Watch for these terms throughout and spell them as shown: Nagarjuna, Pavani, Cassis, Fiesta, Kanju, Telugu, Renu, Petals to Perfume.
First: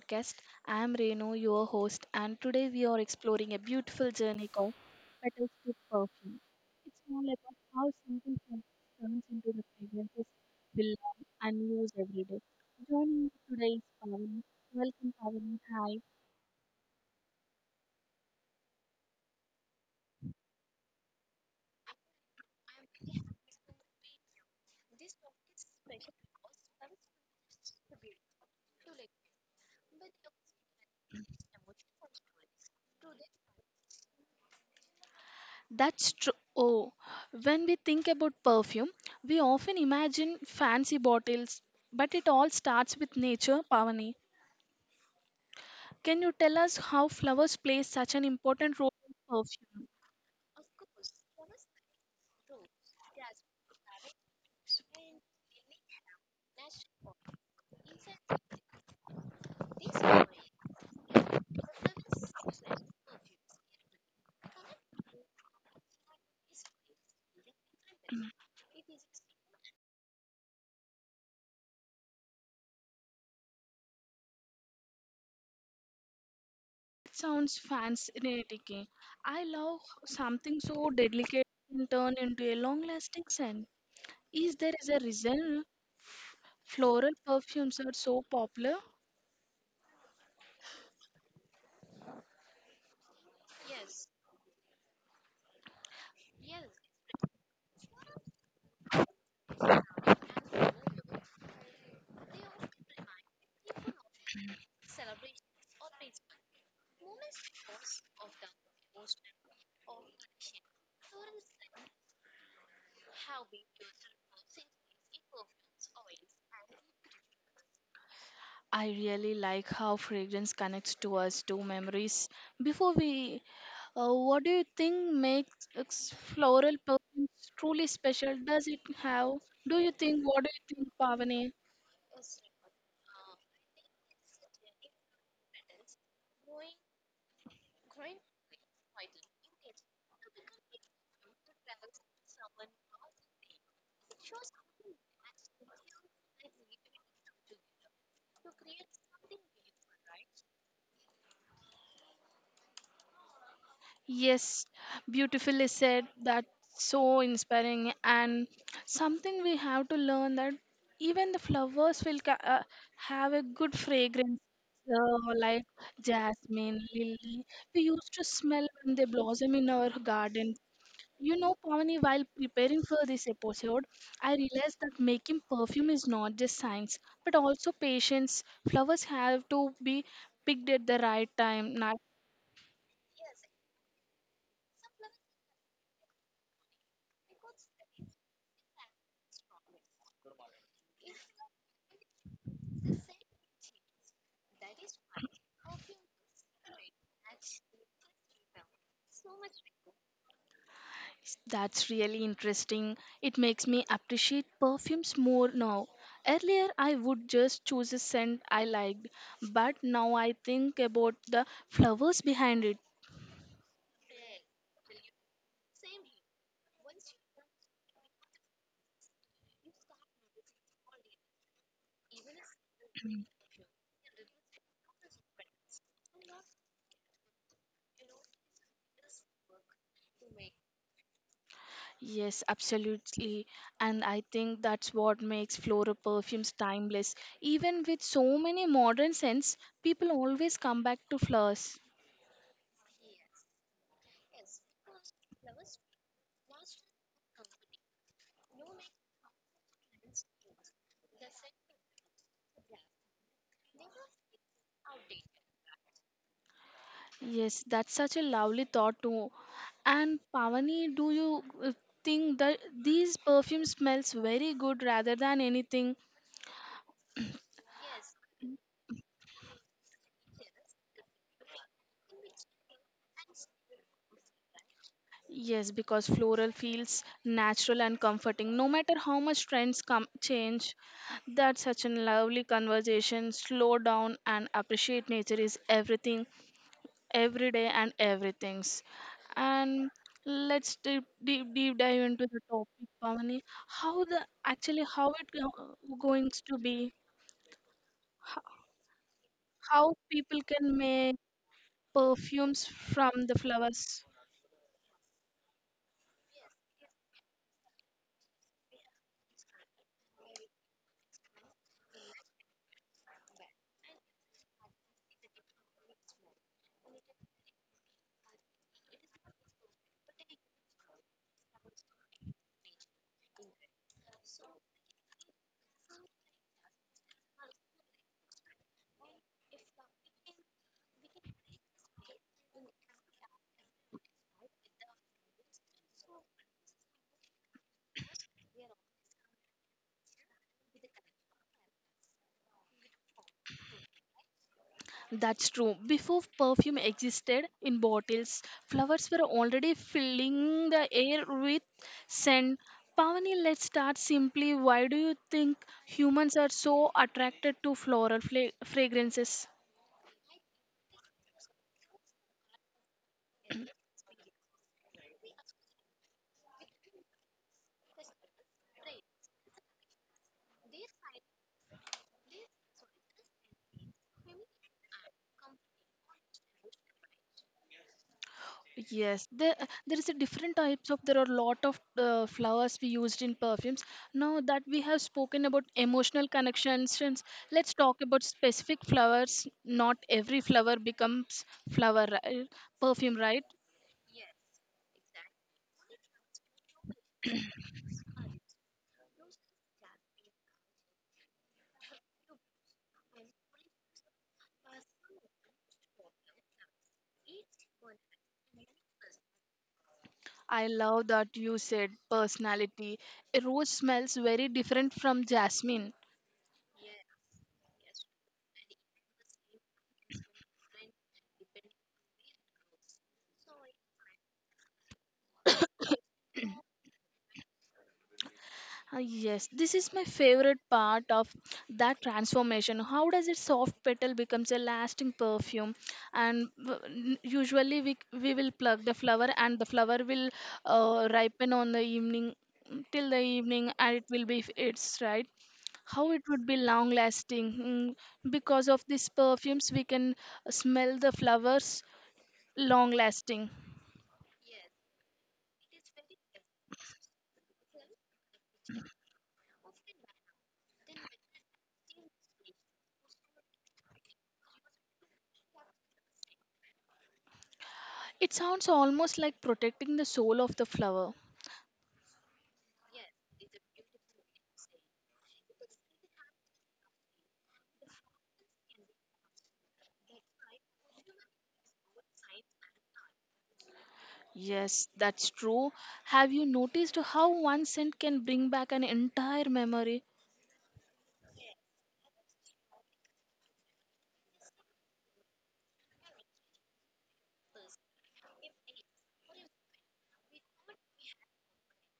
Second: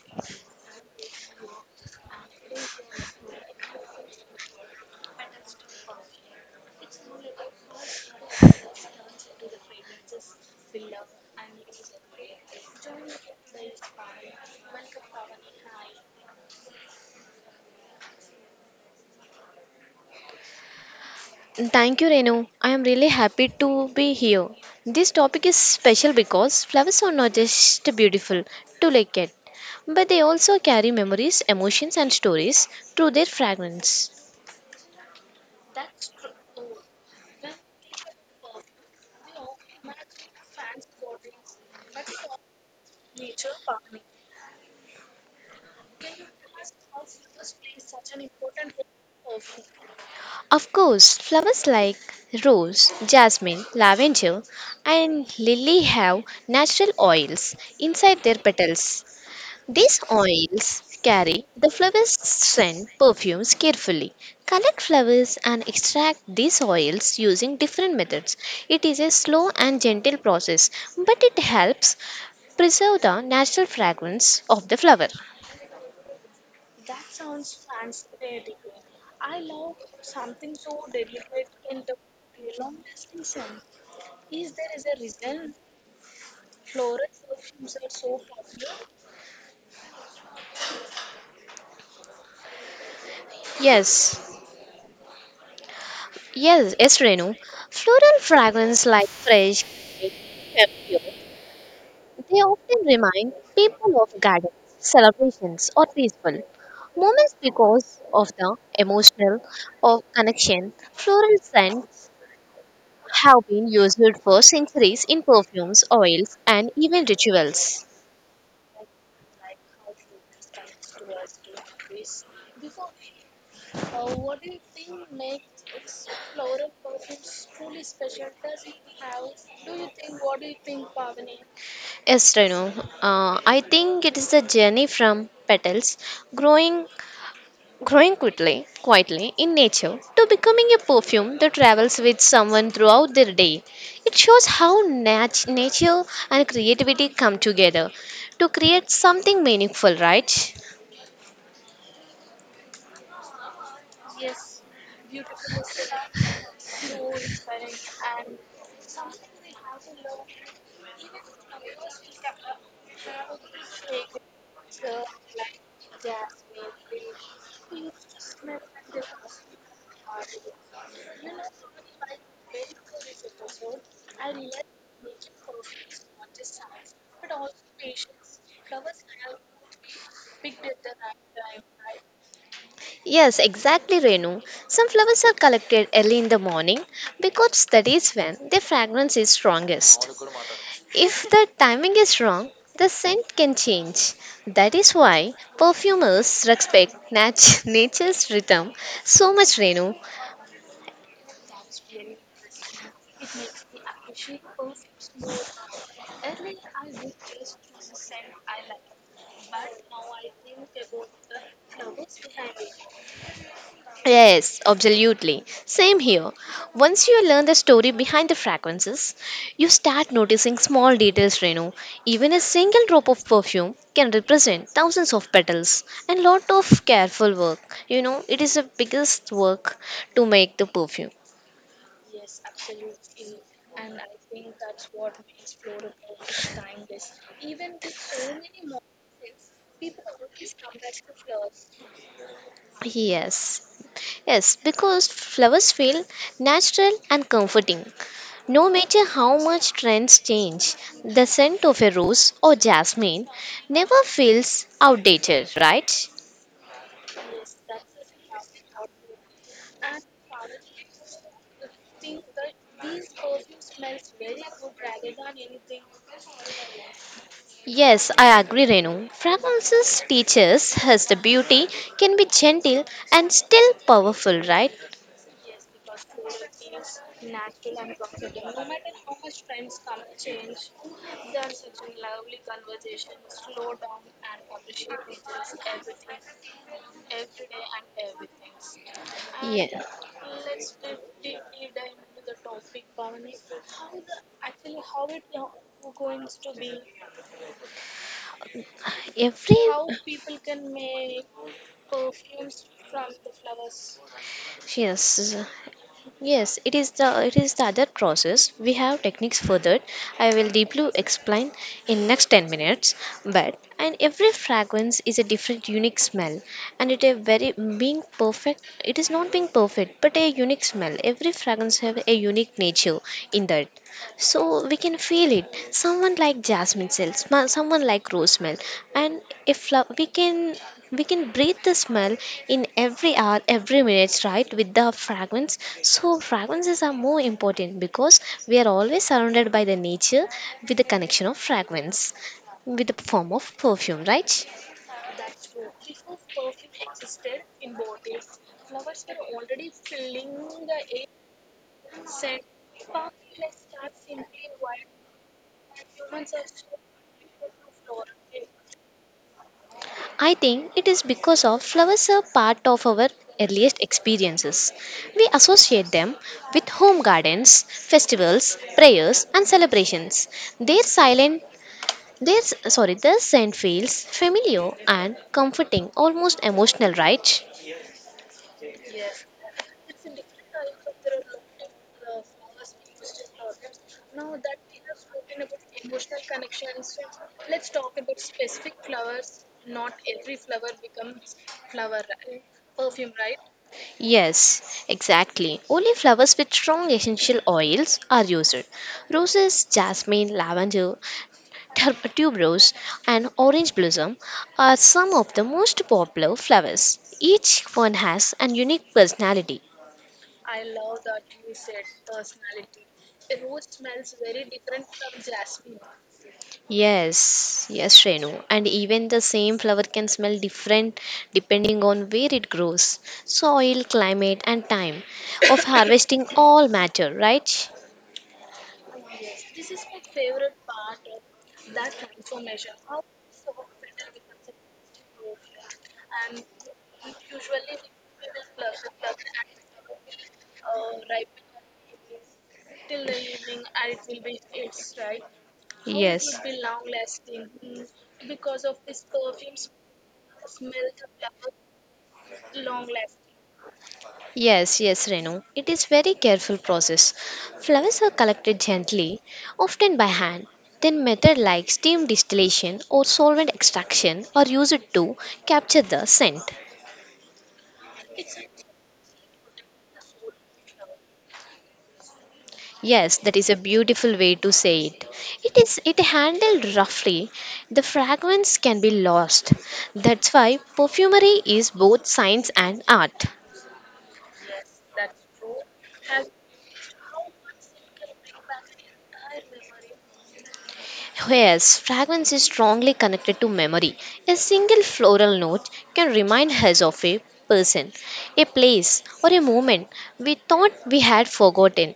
podcast. I am Renu, your host, and today we are exploring a beautiful journey called Petals to Perfume. It's all about how simple scent turns into the fragrances we love and use every day. Joining me today is Pavani. Welcome, Pavani. Hi. Thank you, Renu. I am really happy to be here. This topic is special because flowers are not just beautiful to look at, but they also carry memories, emotions, and stories through their fragrance. That's true. Oh, when we think about perfume, we often imagine fancy bottles, but it all starts with nature, Pavani. Can you tell us how flowers play such an important role in perfume? Of course, flowers like rose, jasmine, lavender, and lily have natural oils inside their petals. These It oils carry the flower's scent. Perfumes carefully collect flowers and extract these oils using different methods. It is a slow and gentle process, but it helps preserve the natural fragrance of the flower. sounds fascinating. I love something so delicate can turn into a long lasting scent. Is there is a reason floral perfumes are so popular? Yes, yes, yes, Renu. Floral fragrance like fresh perfume. They often remind people of gardens, celebrations, or peaceful moments because of the emotional of connection. Floral scents have been used for centuries in perfumes, oils, and even rituals. I really like how fragrance connects to us to memories. Before we, what do you think makes floral perfumes truly special? Does it have? Do you think? What do you think, Pavani? Yes, Renu. I think it is the journey from petals growing quickly, quietly in nature to becoming a perfume that travels with someone throughout their day. It shows how nature and creativity come together to create something meaningful, right? Yes, beautifully said. That's so inspiring and something we have to learn that even the flowers will have a good fragrance. Like jasmine, lily, we used to smell when they blossom in our garden. You know, Pavani, while preparing for this episode, I realized that making perfume is not just science, but also patience. Flowers have to be picked at the right time. Not Yes, exactly, Renu. Some flowers are collected early in the morning because that is when their fragrance is strongest. If the timing is wrong, the scent can change. That is why perfumers respect nature's rhythm so much, Renu. that's really interesting. It makes me appreciate perfumes more now. Earlier, I would just choose a scent I liked, but now I think about the flowers behind it. Yes, absolutely. Same here. Once you learn the story behind the fragrances, you start noticing small details, Renu. Even a single drop of perfume can represent thousands of petals and lot of careful work. You know, it is the biggest work to make the perfume. Yes, absolutely. And I think that's what makes floral perfumes timeless. Even with so many modern scents, people always come back to flowers. Yes. Yes, because flowers feel natural and comforting. No matter how much trends change, the scent of a rose or jasmine never feels outdated, right? Yes, that's such a lovely thought too. And Pavani, do you think that these perfume smells very good rather than anything? Yes, I agree, Renu. Fragrances teaches us the beauty can be gentle and still powerful, right? Yes, because floral feels natural and comforting, no matter how much trends come change. That such a lovely conversation. Slow down and appreciate nature is everything, every day and everything's. Yes. And let's deep dive into the topic, Pavani. How the actually how it going to be? How, Every how people can make perfumes from the flowers? yes, yes, it is the other process. We have techniques for that. I will deeply explain in next 10 minutes. But and every fragrance is a different unique smell, and it a very being perfect, it is not being perfect, but a unique smell. Every fragrance have a unique nature in that, so we can feel it. Someone like jasmine smell, someone like rose smell. And if lo- we can breathe the smell in every hour, every minute, right, with the fragrance. So fragrances are more important because we are always surrounded by the nature with the connection of fragrance, with the form of perfume, right? That's true. Before perfume existed in bottles, flowers were already filling the air with scent. Pavani, let's start simply. Why do you think humans are so attracted to floral fragrances? I think it is because of flowers are part of our earliest experiences. We associate them with home gardens, festivals, prayers and celebrations. Their silent, their scent feels familiar and comforting, almost emotional, right? Yes, there there is a different types of there are a lot of flowers we used in perfumes. Now that we have spoken about emotional connections, since let's talk about specific flowers. Not every flower becomes flower right? Perfume, right? Yes, exactly. Only flowers with strong essential oils are used. Roses, jasmine, lavender, tuberose and orange blossom are some of the most popular flowers. Each one has a unique personality. I love that you said personality. A rose smells very different from jasmine. Yes, yes, Shrenu. And even the same flower can smell different depending on where it grows. Soil, climate, and time of harvesting all matter, right? Ah, yes, this is my favorite part of that transformation. How does a soft petal becomes a lasting perfume? And usually we will pluck the flower, and the flower will ripen on the evening till the evening, and it will be it's right. How it Yes. would be long lasting because of these perfumes, we can smell the flowers long lasting. Yes, yes, Renu. It is very careful process. Flowers are collected gently, often by hand. Then method like steam distillation or solvent extraction are used to capture the scent. It sounds almost like protecting the soul of the flower. Yes, that is a beautiful way to say it. It is, it handled roughly, the fragrance can be lost. That's why perfumery is both science and art. Yes, that's true. Have you noticed how one scent can bring back an entire memory? Yes, fragrance is strongly connected to memory. A single floral note can remind us of a person, a place, or a moment we thought we had forgotten.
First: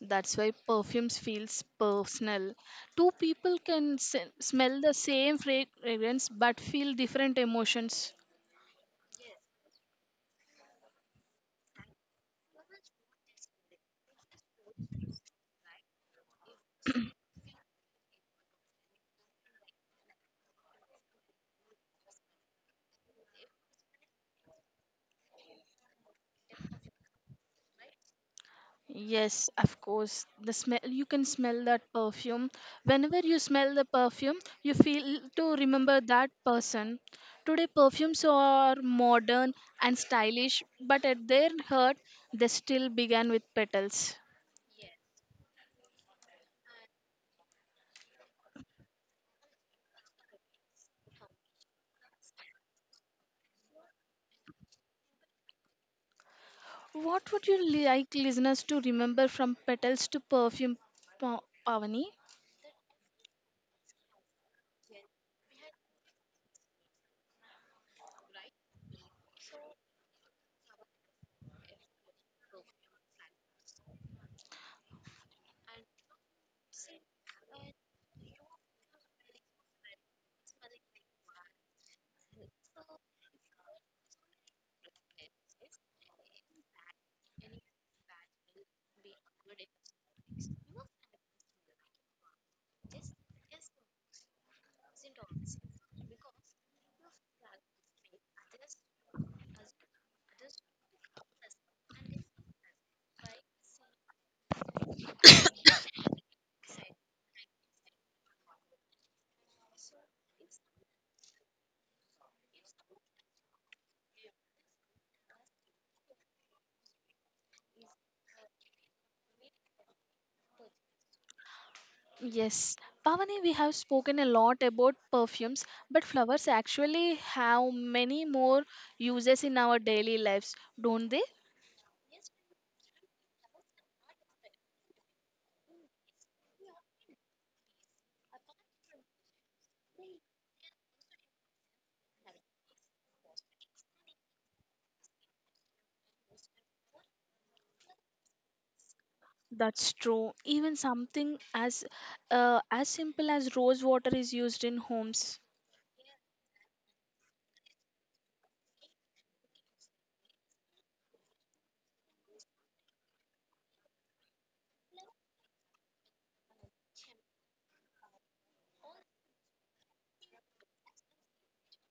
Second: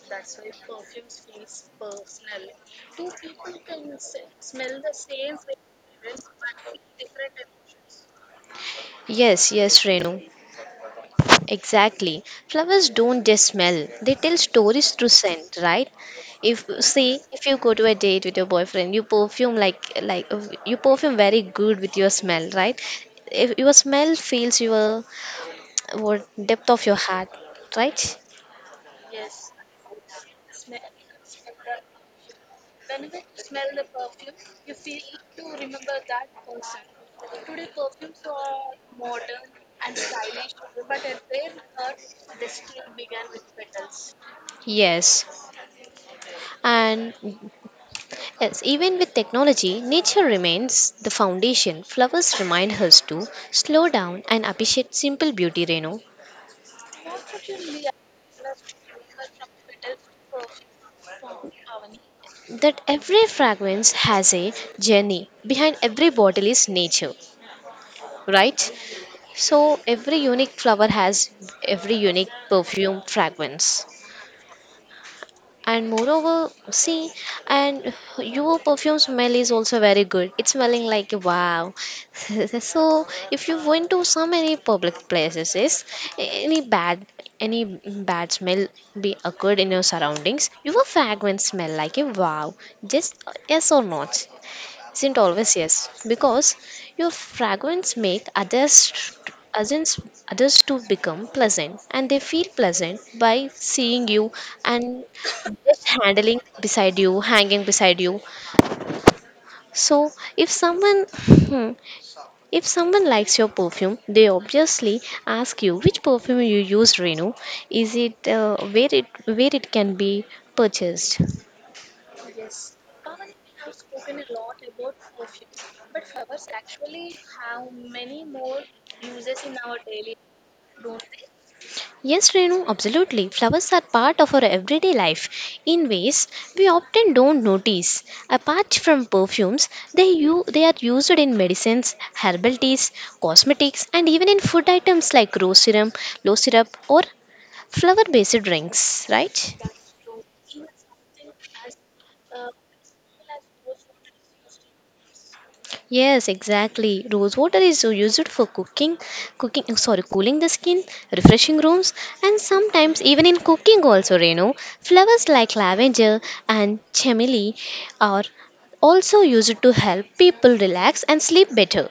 That's why perfumes feels personal. Two people can smell the same fragrance but feel different emotions. Yes, yes, Renu. Exactly. Flowers don't just smell, they tell stories through scent, right? If see, if you go to a date with your boyfriend, you perfume like you perfume very good with your smell, right? If your smell feels your what depth of your heart, right? Yes, of course. The smell you can smell that perfume. Whenever you smell the perfume, you feel to remember that person. Today perfumes are modern and stylish, but at their heart they still began with petals. Yes, and yes, even with technology, nature remains the foundation. Flowers remind us to slow down and appreciate simple beauty, Renu. What would you like listeners to remember from petals to perfume, Pa- Pavani? That every fragrance has a journey. Behind every bottle is nature, right? So every unique flower has every unique perfume fragrance. And moreover, see, and your perfume smell is also very good, it's smelling like wow. So if you went to some any public places, is any bad, any bad smell be occurred in your surroundings, your fragrance smell like a wow, just, yes or not, isn't always yes, because your fragrance make others, others, others to become pleasant, and they feel pleasant by seeing you and just handling beside you, hanging beside you. So if someone, if someone likes your perfume, they obviously ask you which perfume you use, Renu. Is it, where it can be purchased? Yes, Pavani, we have spoken a lot about perfumes, but flowers actually have many more uses in our daily lives, don't they? Yes, Renu, absolutely. Flowers are part of our everyday life in ways we often don't notice. Apart from perfumes, they, they are used in medicines, herbal teas, cosmetics, and even in food items like rose syrup, low syrup, or flower based drinks, right? That's true. Even something as simple as rose water is used in homes. Yes, exactly. Rose water is used for cooking, cooling the skin, refreshing rooms, and sometimes even in cooking also, you know. Flowers like lavender and chamomile are also used to help people relax and sleep better.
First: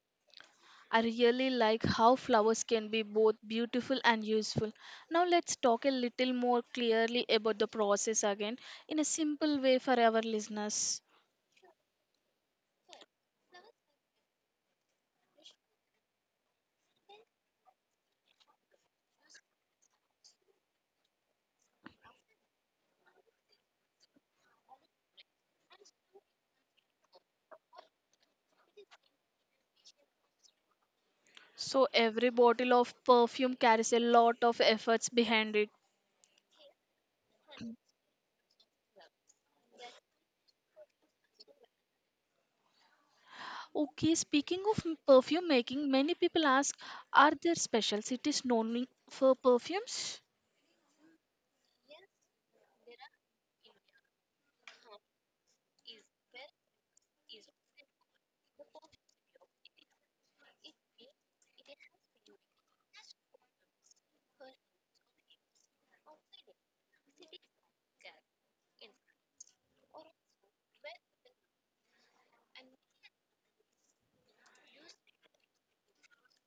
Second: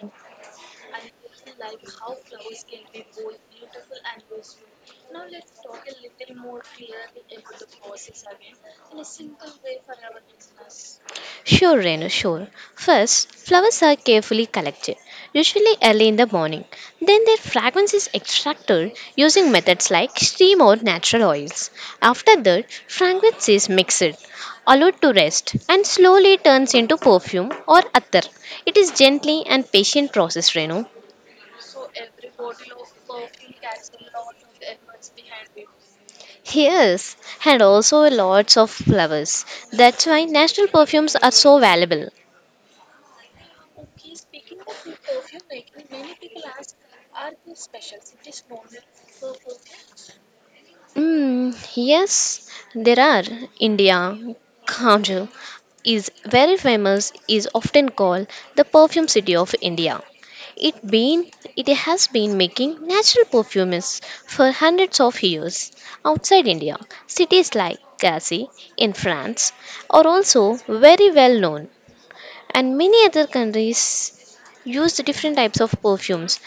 I really like how flowers can be both beautiful and useful. Now let's talk a little more clearly about the process again in a simple way for our listeners. Sure, Renu, sure. First, flowers are carefully collected, usually early in the morning. Then their fragrance is extracted using methods like steam or natural oils. After that, fragrance is mixed, allowed to rest, and slowly turns into perfume or attar. It is gently and patient process, Renu. So every bottle of perfume carries a lot of efforts behind it. Yes, and also lots of flowers. That's why national perfumes are so valuable. Okay, speaking of perfume making, many people ask are there special cities known for perfumes? Mm, yes, there are. India, Kanju is very famous, is often called the perfume city of India. It been it has been making natural perfumes for hundreds of years. Outside India, cities like Cassis in France are also very well known, and many other countries use different types of perfumes.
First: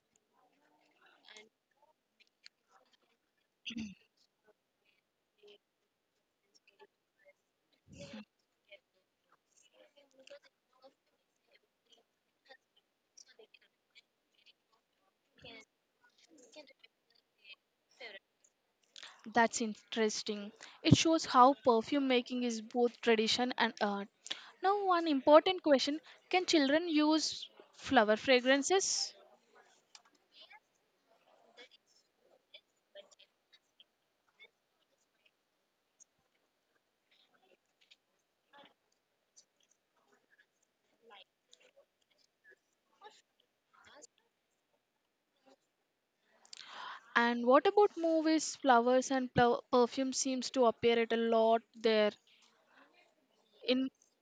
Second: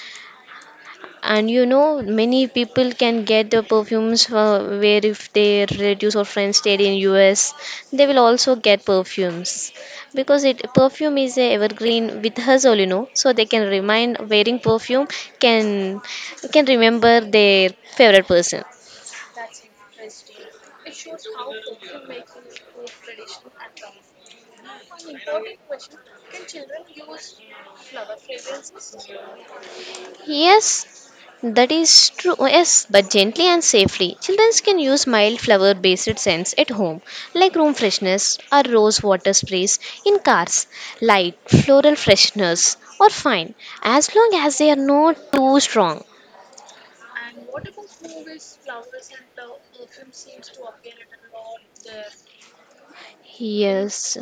And you know, many people can get the perfumes, where if their relatives or friends stayed in US, they will also get perfumes, because it perfume is a evergreen with us, you know. So they can remind, wearing perfume can can remember their favorite person. That's interesting. It shows how perfume making is both tradition and art. Now, one important question can children use flower fragrances? Yes, that is true. Yes, but gently and safely. Children can use mild flower based scents at home, like room fresheners or rose water sprays. In cars, light floral fresheners are fine, as long as they are not too strong. And what about movies? Flowers and perfume seems to appear at a lot there. In Yes,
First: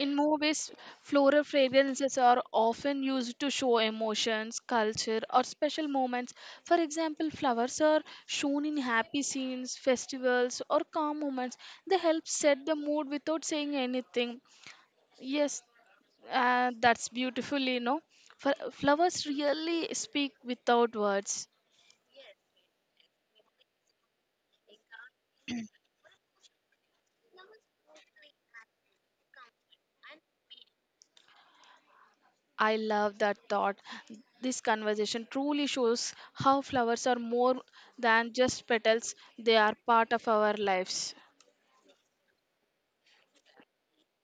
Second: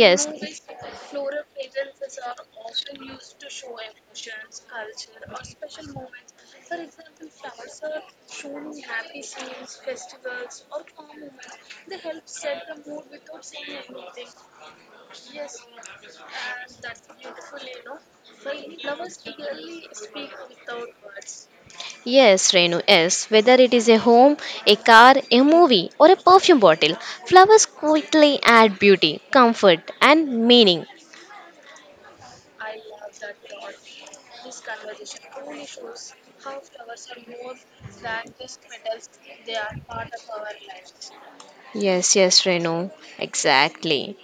In movies, floral fragrances are often used to show emotions, culture, or special moments. For example, flowers are shown in happy scenes, festivals, or calm moments. They help set the mood without saying anything. Yes, that's beautiful, you know. For flowers really speak without words. Yes, Renu, yes. Whether it is a home, a car, a movie, or a perfume bottle, flowers quickly add beauty, comfort, and meaning. I love that thought. This conversation truly shows how flowers are more than just petals, they are part of our lives. Yes, yes, Renu, exactly.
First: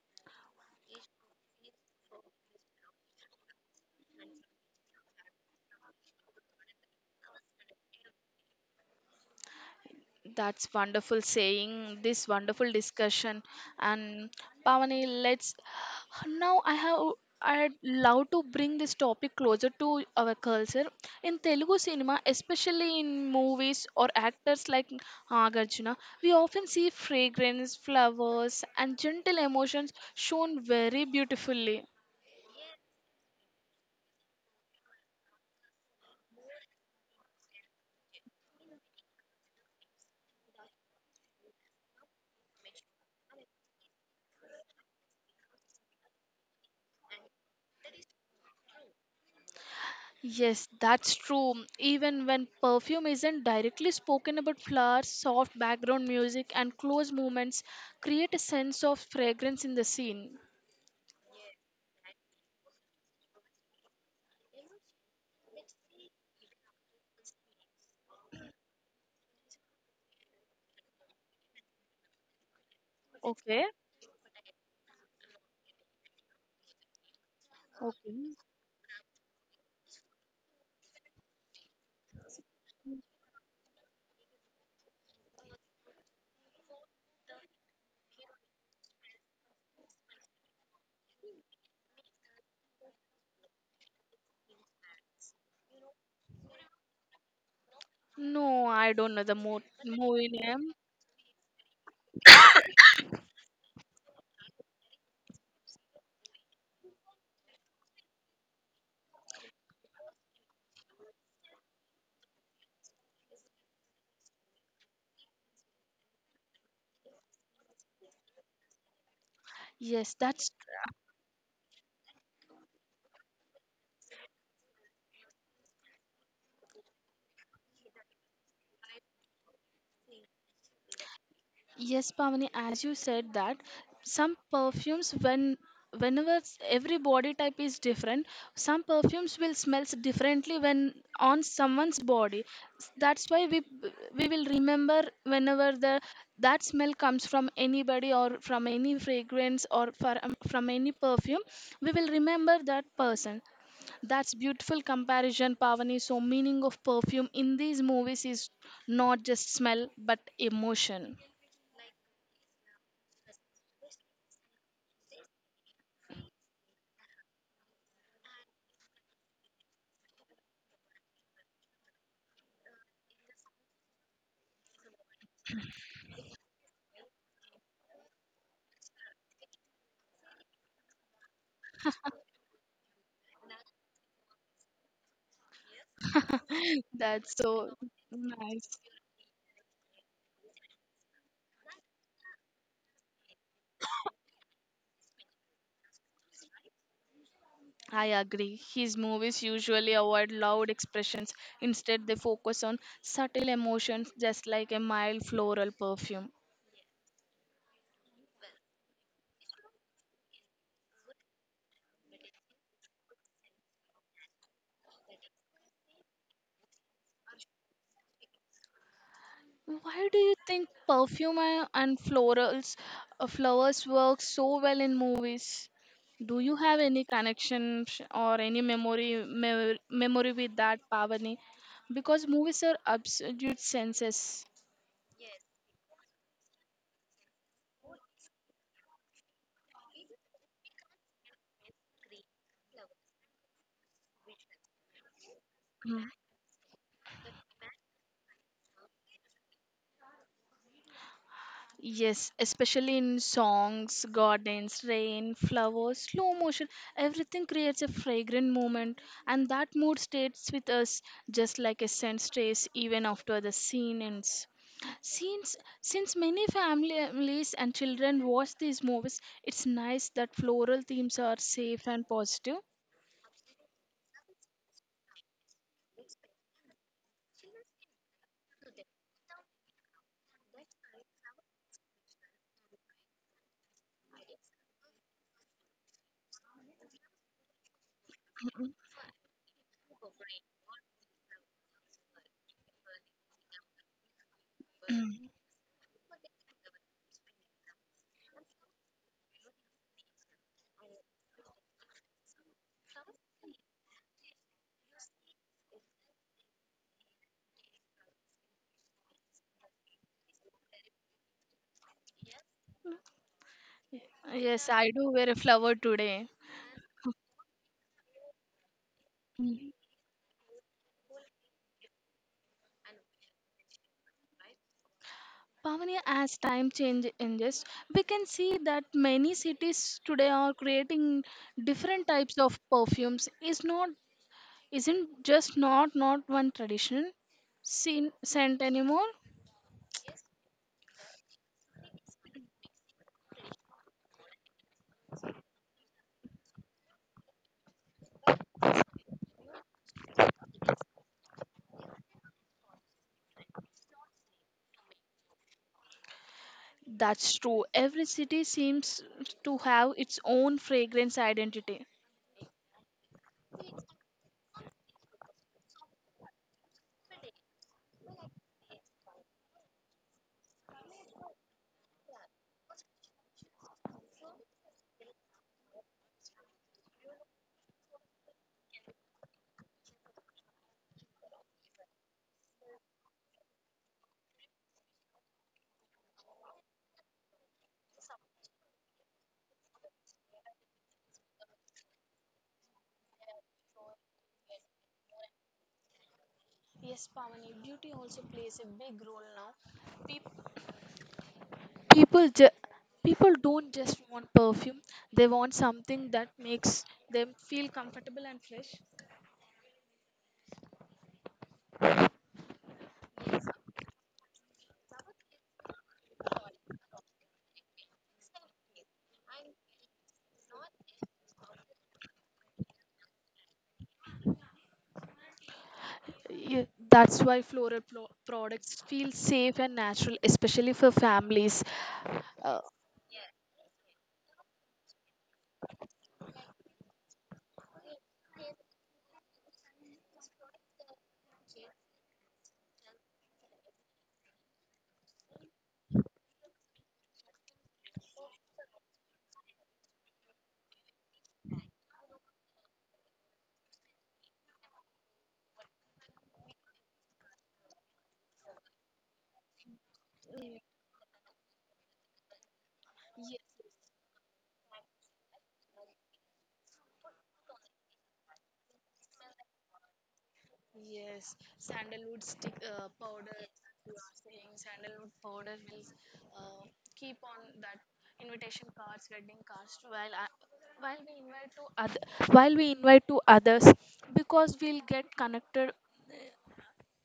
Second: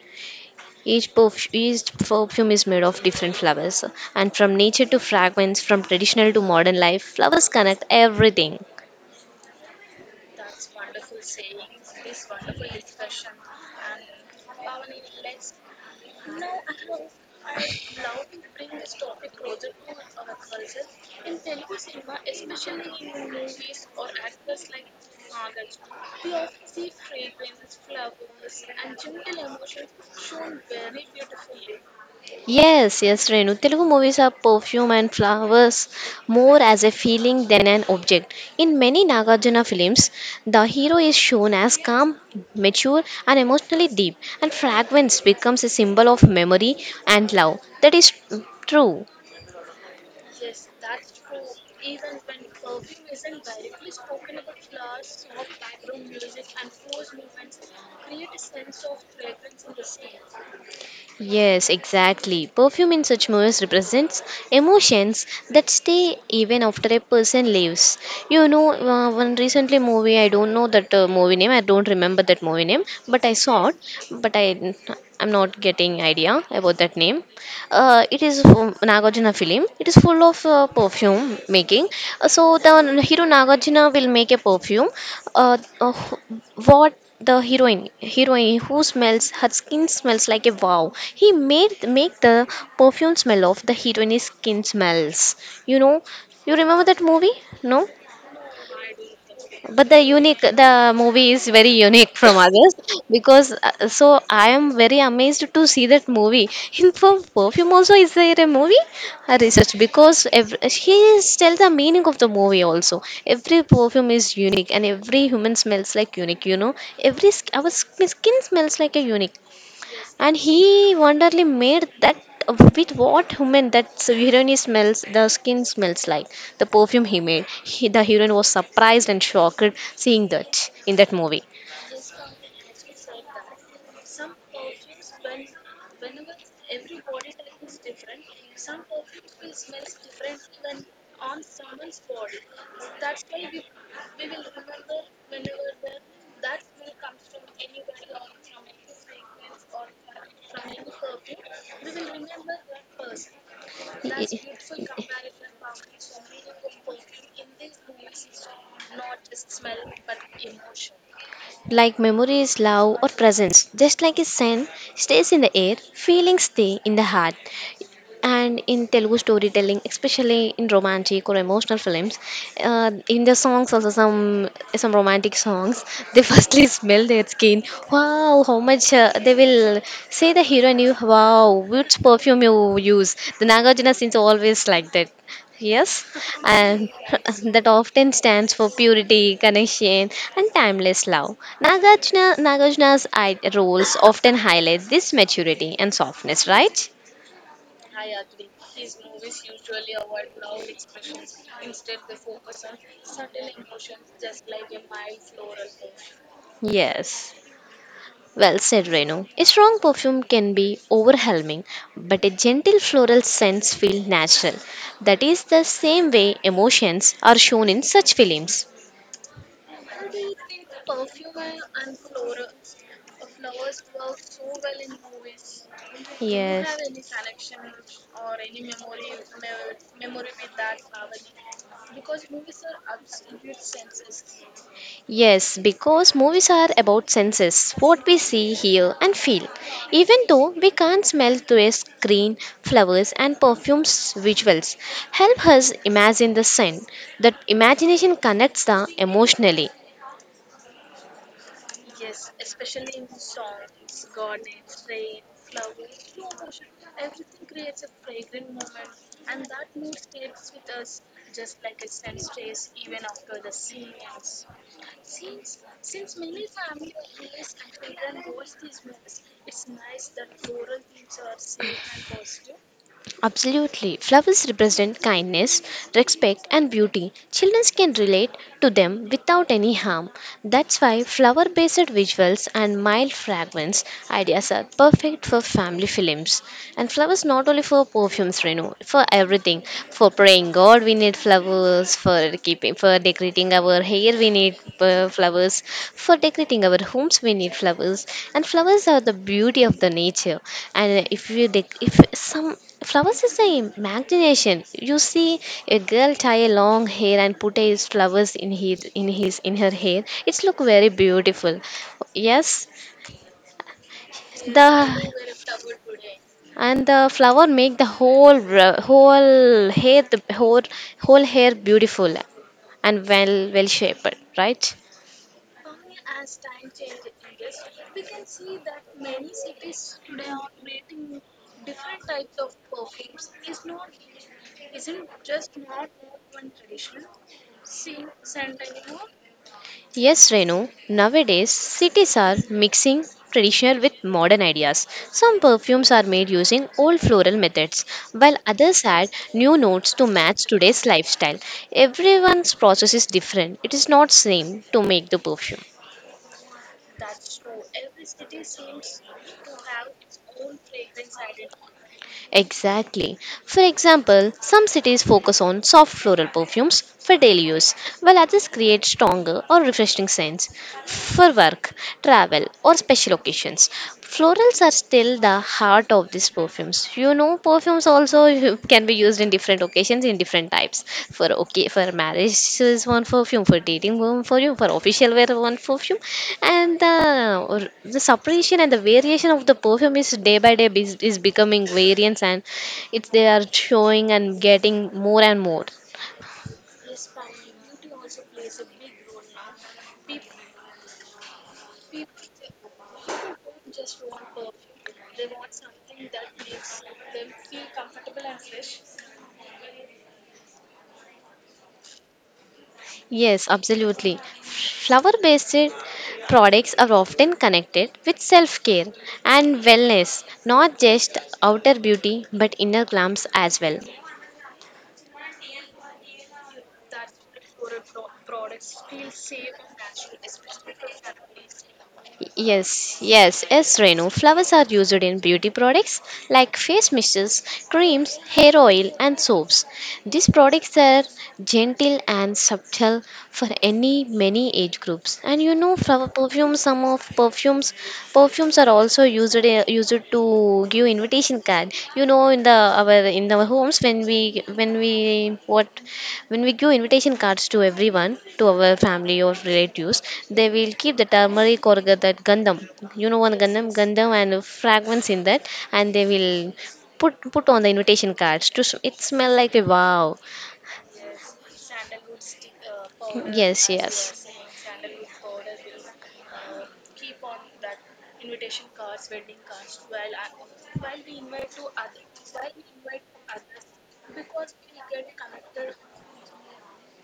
Each, each perfume is made of different flowers, and from nature to fragments, from traditional to modern life, flowers connect everything. That's wonderful saying, this wonderful discussion. And Pavani, let's now I have I'd love to bring this topic closer to our culture. In Telugu cinema, especially in movies or actors like Nagarjuna, we often see fragrance, flowers, and gentle emotions shown very beautifully. Yes, yes, Renu. Telugu movies are perfume and flowers more as a feeling than an object. In many Nagarjuna films, the hero is shown as calm, mature, and emotionally deep, and fragrance becomes a symbol of memory and love. That is true. Yes, that's true. Even when perfume isn't directly spoken about flowers, soft background music and close movements create a sense of fragrance in the scene. Yes, exactly. Perfume in such movies represents emotions that stay even after a person leaves. You know, one recently movie, I don't know that movie name, I don't remember that movie name, but I Okay, saw it, but I'm not getting idea about that name. It okay. is from Nagarjuna film. It is full of perfume making. So the hero Nagarjuna will make a perfume. Uh, uh, what the heroine, who smells her skin smells like a wow. He made make the perfume smell of the heroine's skin smells. You know, you remember that movie? No, No, I don't know the but movie the name. movie is very unique from others, because so I am very amazed to see that movie. In perfume also is there a movie. I researched, because every, he is tell the meaning of the movie also. Every perfume is unique and every human smells like unique, you know. Every our skin smells like a unique. Yes, And that's he wonderfully made that with what human that heroine smells, the skin smells like. The perfume he made. The heroine was surprised and shocked seeing that in that movie. yes, Pavani, as you said that some perfumes when whenever every body type is different, some perfumes will smells differently when on someone's body. That's why we we will remember whenever the that smell comes from anybody or from any fragrance or for, from any perfume, we will remember that person. That's beautiful comparison, Pavani. So meaning of perfume in these movies is not just smell but emotion. Like memories, love, or presence. Just like a scent stays in the air, feelings stay in the heart. And in Telugu storytelling, especially in romantic or emotional films, in the songs also, some romantic songs, they firstly smell their skin. Wow, how much they will say, the hero knew. Wow, which perfume you use? The Nagarjuna scenes always like that. Yes, and That's that so often stands nice. for purity, connection, and timeless love. Nagarjuna's eye roles often highlight this maturity and softness, right? I agree. His movies usually avoid loud expressions. Instead, they focus on subtle emotions, just like a mild floral perfume. Yes. Well said, Renu. A strong perfume can be overwhelming, but a gentle floral sense feels natural. That is the same way emotions are shown in such films. Why do you think perfume and florals, flowers work so well in movies? Do you Yes. have any connection or any memory with that, Pavani? Because movies are absolute senses. Yes, because movies are about senses, what we see, hear, and feel. Even though we can't smell through a screen, flowers and perfumes visuals help us Hmm. imagine the scent. That imagination connects the emotionally. Yes, especially in songs, gardens, rain, flowers, slow motion, everything creates a fragrant moment, and that mood stays with us just like a scent stays even after the scene ends. Since many families and children watch these movies, it's nice that floral themes are safe and positive. Absolutely. Flowers represent kindness, respect, and beauty. Children can relate to them without any harm. That's why flower based visuals and mild fragrance ideas are perfect for family films. And flowers not only for perfumes, Renu, for everything. For praying God, we need flowers. For keeping, for decorating our hair, we need flowers. For decorating our homes, we need flowers. And flowers are the beauty of the nature. And if you, dec- if some flowers is the imagination. You see a girl tie a long hair and put his flowers in his in his in her hair. It's look very beautiful. Yes, Yes, the I do wear a flower today. and the flower make the whole hair, the whole hair beautiful and well shaped, right? Pavani, as time change in this, we can see that many cities today are creating different types of perfumes. Is not isn't just not one traditional seen scent anymore. Yes, Renu. Nowadays, cities are mixing traditional with modern ideas. Some perfumes are made using old floral methods, while others add new notes to match today's lifestyle. Everyone's process is different. It is not same to make the perfume. That's true. Every city seems to have its own fragrance identity. Exactly. For example, some cities focus on soft floral perfumes for daily use, while others create stronger or refreshing scents for work, travel, or special occasions. Florals are still the heart of these perfumes. You know, perfumes also can be used in different occasions in different types. For okay, for marriage is one perfume, for dating one perfume, for official wear one perfume, and the separation and the variation of the perfume is day by day is becoming variants and it's they are showing and getting more and more. Yes, Pavani, beauty also plays a big role now. Peop- People, ju- people don't just want perfume; they want something that makes them feel comfortable and fresh. Yes, absolutely. Flower based products are often connected with self care and wellness, not just outer beauty but inner glamps as well. Yeah, that's why floral products feel safe and natural, especially for families. Uh, Yes, Renu. Flowers are used in beauty products like face mists, creams, hair oil, and soaps. These products are gentle and subtle for any many age groups. And you know, flower perfumes. Perfumes are also used used to give invitation card. You know, in the our in our homes when we give invitation cards to everyone, to our family or relatives, they will keep the turmeric or that gandham. You know, one gandham, gandham and fragments in that, and they will put on the invitation cards. It smell like a wow. Yes, yes. invitation cards, wedding cards, while while we invite to other, while we invite to others, because we'll get connected.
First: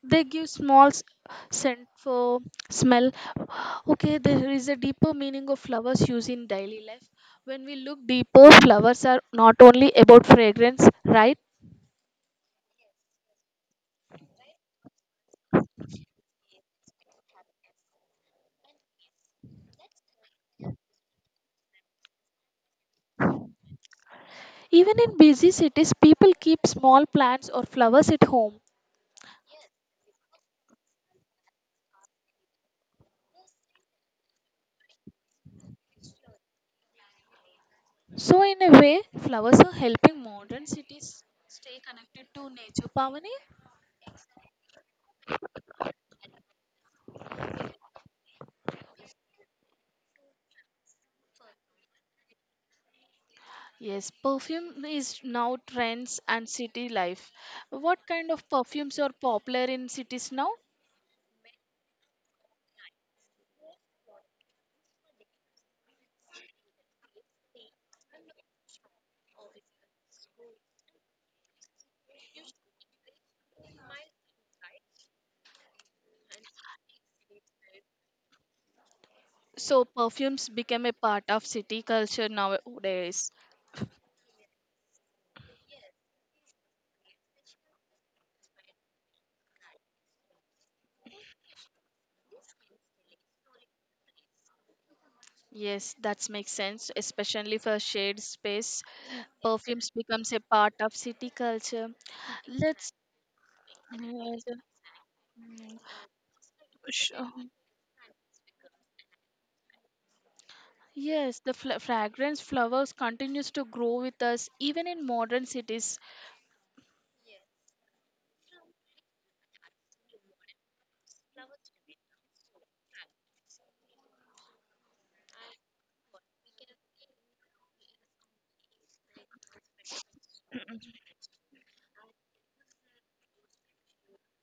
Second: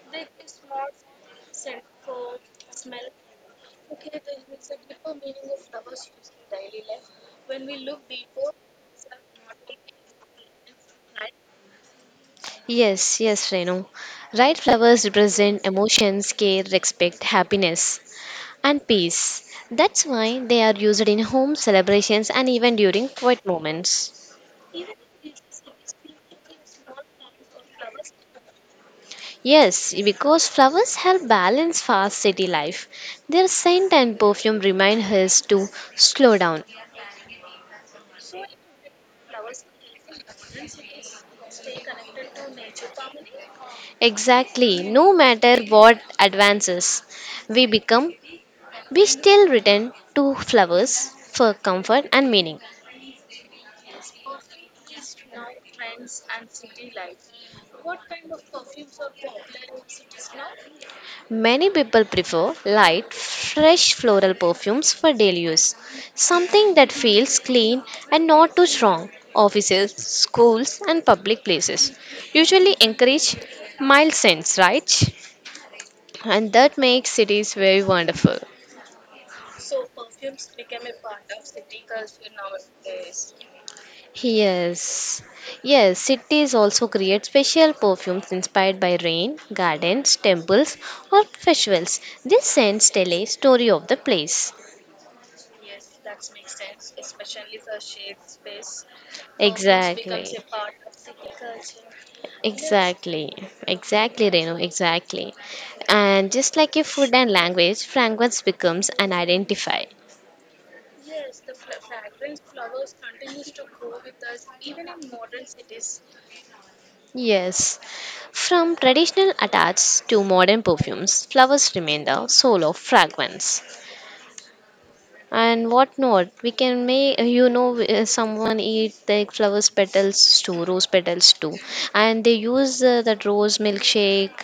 They give small scent for smell. Okay, there is a deeper meaning of flowers used in daily life. When we look deeper, flowers are not only about fragrance, right? Yes, yes, Renu. Right, flowers represent emotions, care, respect, happiness, and peace. That's why they are used in home celebrations and even during quiet moments. Even in busy cities, people keep small plants or flowers at home. Yes, because flowers help balance fast city life. Their scent and perfume remind us to slow down. So, in a way, flowers are helping modern cities stay connected to nature, Pavani. Exactly, no matter what advances we become, we still return to flowers for comfort and meaning. Yes, perfume is now trends and city life. What kind of perfumes are popular in cities now? Many people prefer light, fresh floral perfumes for daily use, something that feels clean and not too strong. Offices, schools, and public places usually encourage mild scents, right? And that makes cities very wonderful. So, perfumes became a part of city culture nowadays. Yes. Yes, cities also create special perfumes inspired by rain, gardens, temples, or festivals. These scents tell a story of the place. Yes, that makes sense, especially for shared space. Perfumes Exactly. becomes a part of city culture. Let's. Exactly, exactly, Yes. Renu, exactly. Mm, And just like your food sh- and uh, language, fragrance becomes an identifier. Yes, the fla fragrance flowers continues to grow with us even in modern cities. Yes, from traditional attacks to modern perfumes, flowers remain the soul of fragrance. And what not, we can make, you know, someone eat the flowers petals too, rose petals too, and they use that rose milkshake.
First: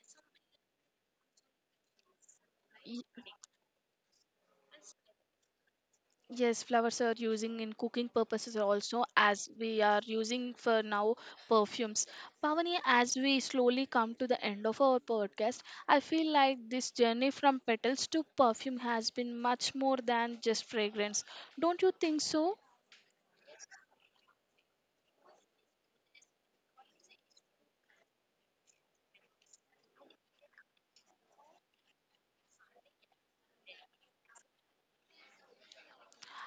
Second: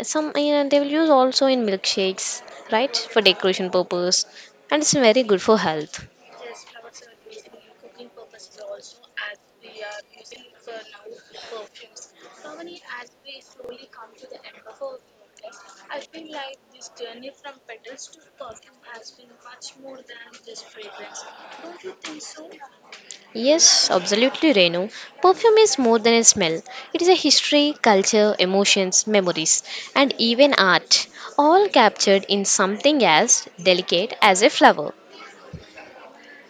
Some they will use also in milkshakes, right, Y- for decoration purpose, and it's very good for health. Yes, flowers are using in cooking purposes also as we are using for now perfumes. Pavani, as we slowly come to the end of our podcast, I feel like this journey from petals to perfume has been much more than just fragrance. Don't you think so? Yes, absolutely, Renu. Perfume is more than a smell. It is a history, culture, emotions, memories, and even art, all captured in something as delicate as a flower.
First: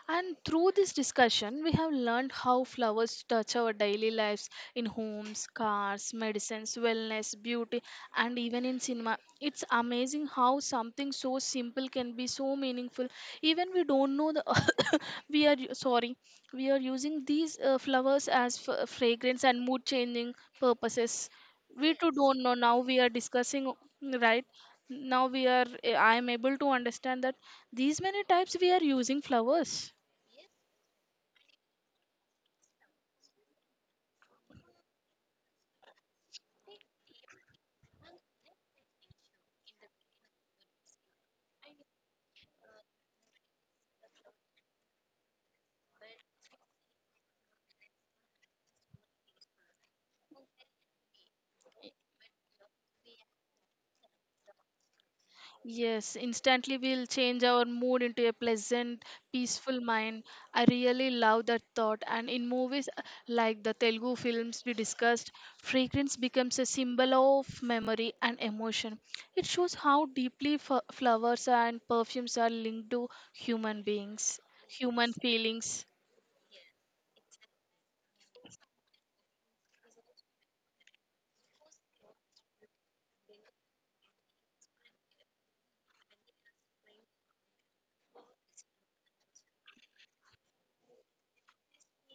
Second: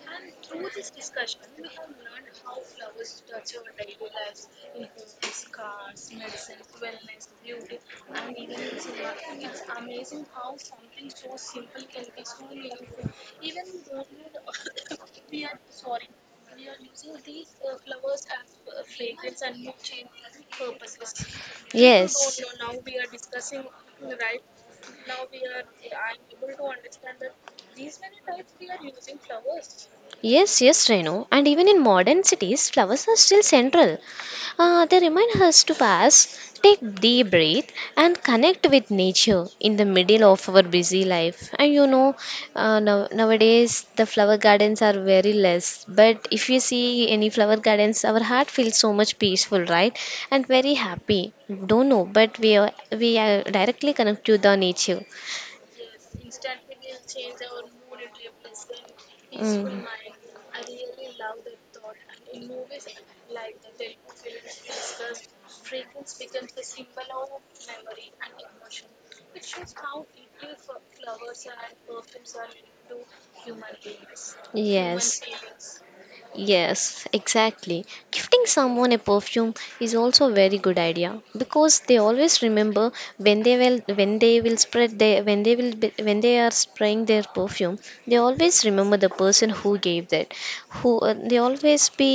And through this discussion, we have learned how flowers touch our daily lives in homes, cars, medicines, wellness, beauty, and even in cinema. It's amazing how something so simple can be so meaningful. Even we don't know the we are sorry we are using these flowers as fragrance and mood changing purposes. We too yes. Yes. Don't know. Now we are discussing right. Now we are I am able to understand that these many types we are using flowers. Yes, yes, Renu. And even in modern cities, flowers are still central. They remind us to pass, take deep breath, and connect with nature in the middle of our busy life. And you know, now, nowadays the flower gardens are very less. But if you see any flower gardens, our heart feels so much peaceful, right? And very happy. Don't know, but we are directly connected to the nature. Yes, instantly we'll change our mood into a pleasant, peaceful Mm. mind. I really love that thought. And in movies like the Telugu films we discussed, fragrance becomes a symbol of memory and emotion. It shows how deeply flowers and perfumes are linked to human beings, human Yes. feelings. Yes, exactly. Gifting someone a perfume is also a very good idea because they always remember when they will spread their when they will be, when they are spraying their perfume. They always remember the person who gave that. Who They always be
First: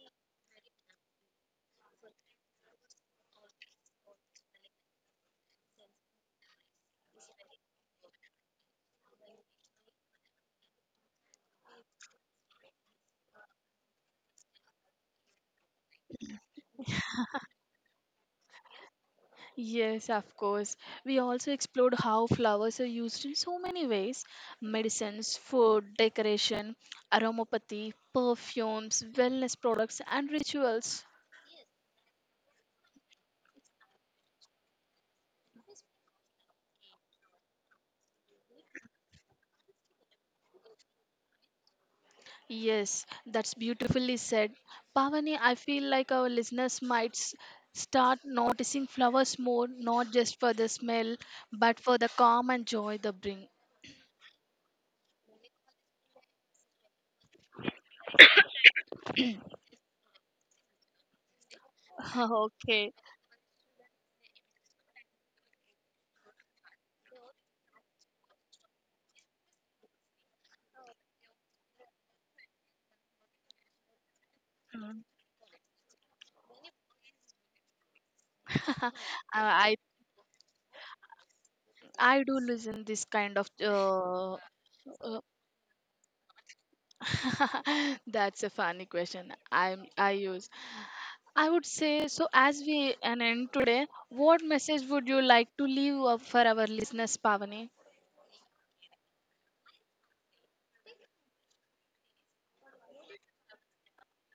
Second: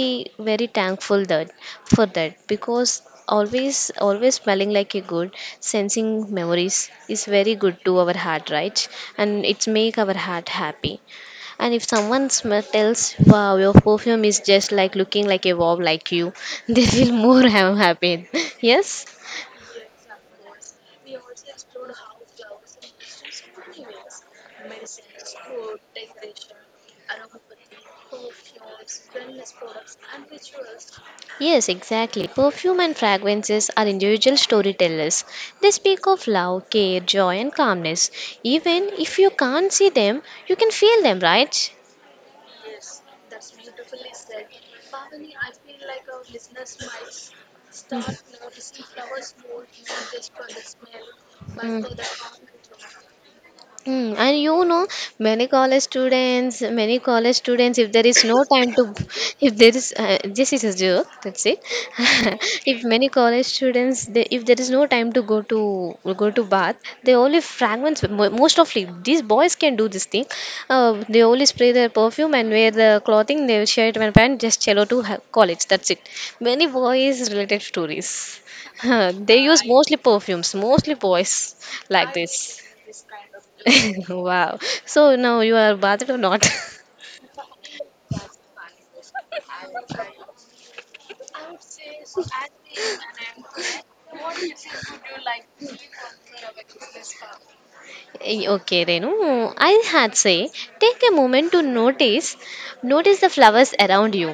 very thankful that for that, because always, always smelling like a good, sensing memories is very good to our heart, right? And it's make our heart happy. And if someone tells, wow, your perfume is just like looking like a wow like you, they feel more happy. Yes? Yes, of course. We also explored how flowers are used in so many ways medicines, food, decoration, aromatherapy, perfumes, wellness products, and rituals. Yes, exactly. Perfume and fragrances are individual storytellers. They speak of love, care, joy, and calmness. Even if you can't see them, you can feel them, right? Yes, that's beautifully said. Pavani, I feel like our listeners might start noticing flowers more, not just for the smell, but Mm. for the calm and joy they bring. Mm, and you know, many college students, if there is no time to, if there is, this is a joke, that's it. If Okay. many college students, they, if there is no time to go to bath, they only fragments. Most of these boys can do this thing. They only spray their perfume and wear the clothing, their shirt and pants, just cello to college. That's it. Many boys related stories. They use I mostly perfumes, mostly boys like I do this. listen this kind of Wow. So uh, now you are bathed or not? that's a funny question. I use. I would say so. As we an end today, what message would you like to leave up for our listeners, Pavani? Eh, okay, Renu. I had say, take a moment to notice the flowers around you.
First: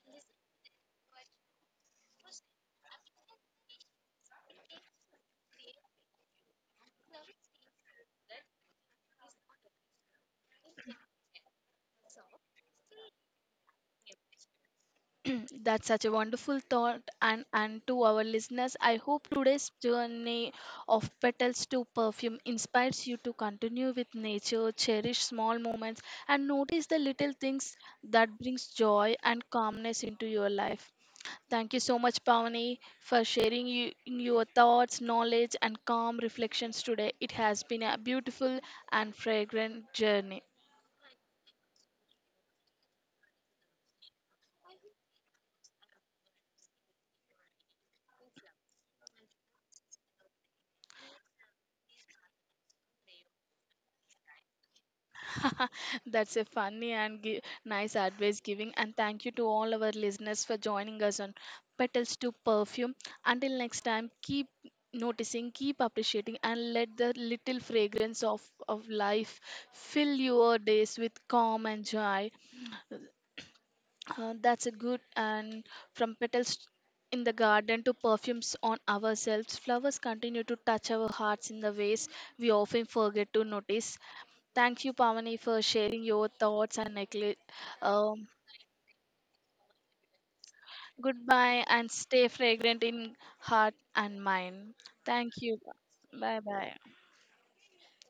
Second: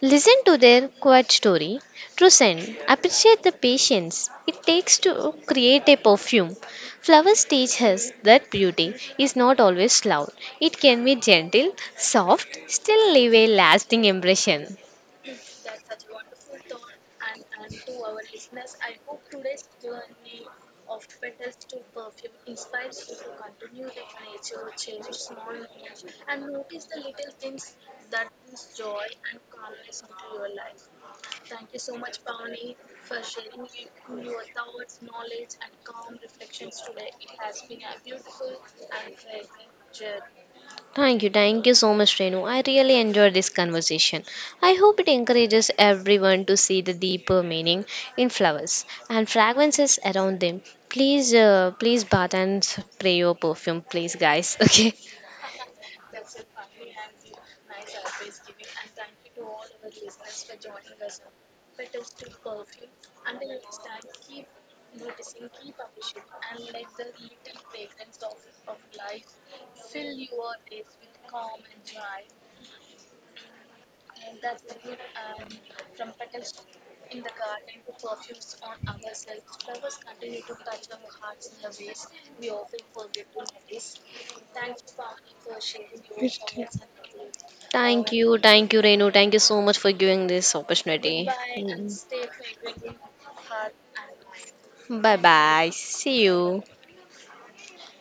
Listen to their quiet story. Trusen, appreciate the patience it takes to create a perfume. Flowers teach us that beauty is not always loud. It can be gentle, soft, still leave a lasting impression. Hmm. That's such a wonderful thought, and to our listeners, I hope today's journey of petals to perfume inspires you to continue with nature, cherish small moments, and notice the little things that brings joy and calmness into your life. Thank you so much, Pavani, for sharing you, your thoughts, knowledge, and calm reflections today. It has been a beautiful and fragrant journey. Thank you so much, Renu. I really enjoyed this conversation. I hope it encourages everyone to see the deeper meaning in flowers and fragrances around them. Please, please bath and spray your perfume, please, guys. Okay. That's a funny and nice advice giving. And thank you to all our listeners for joining us on Petals to Perfume. Until next time, keep noticing, keep appreciating, and let the little fragrance of life fill your days with calm and joy. That's a good and from petals in the garden to perfumes on ourselves, flowers continue to touch our hearts in the ways we often forget to notice. Thank you, Pavani, for sharing your thoughts and necklace. Thank Um, you, thank you, Renu. Thank you so much for giving this opportunity. goodbye and stay fragrant in heart and mind. Bye Thank you. bye. See Bye you. bye.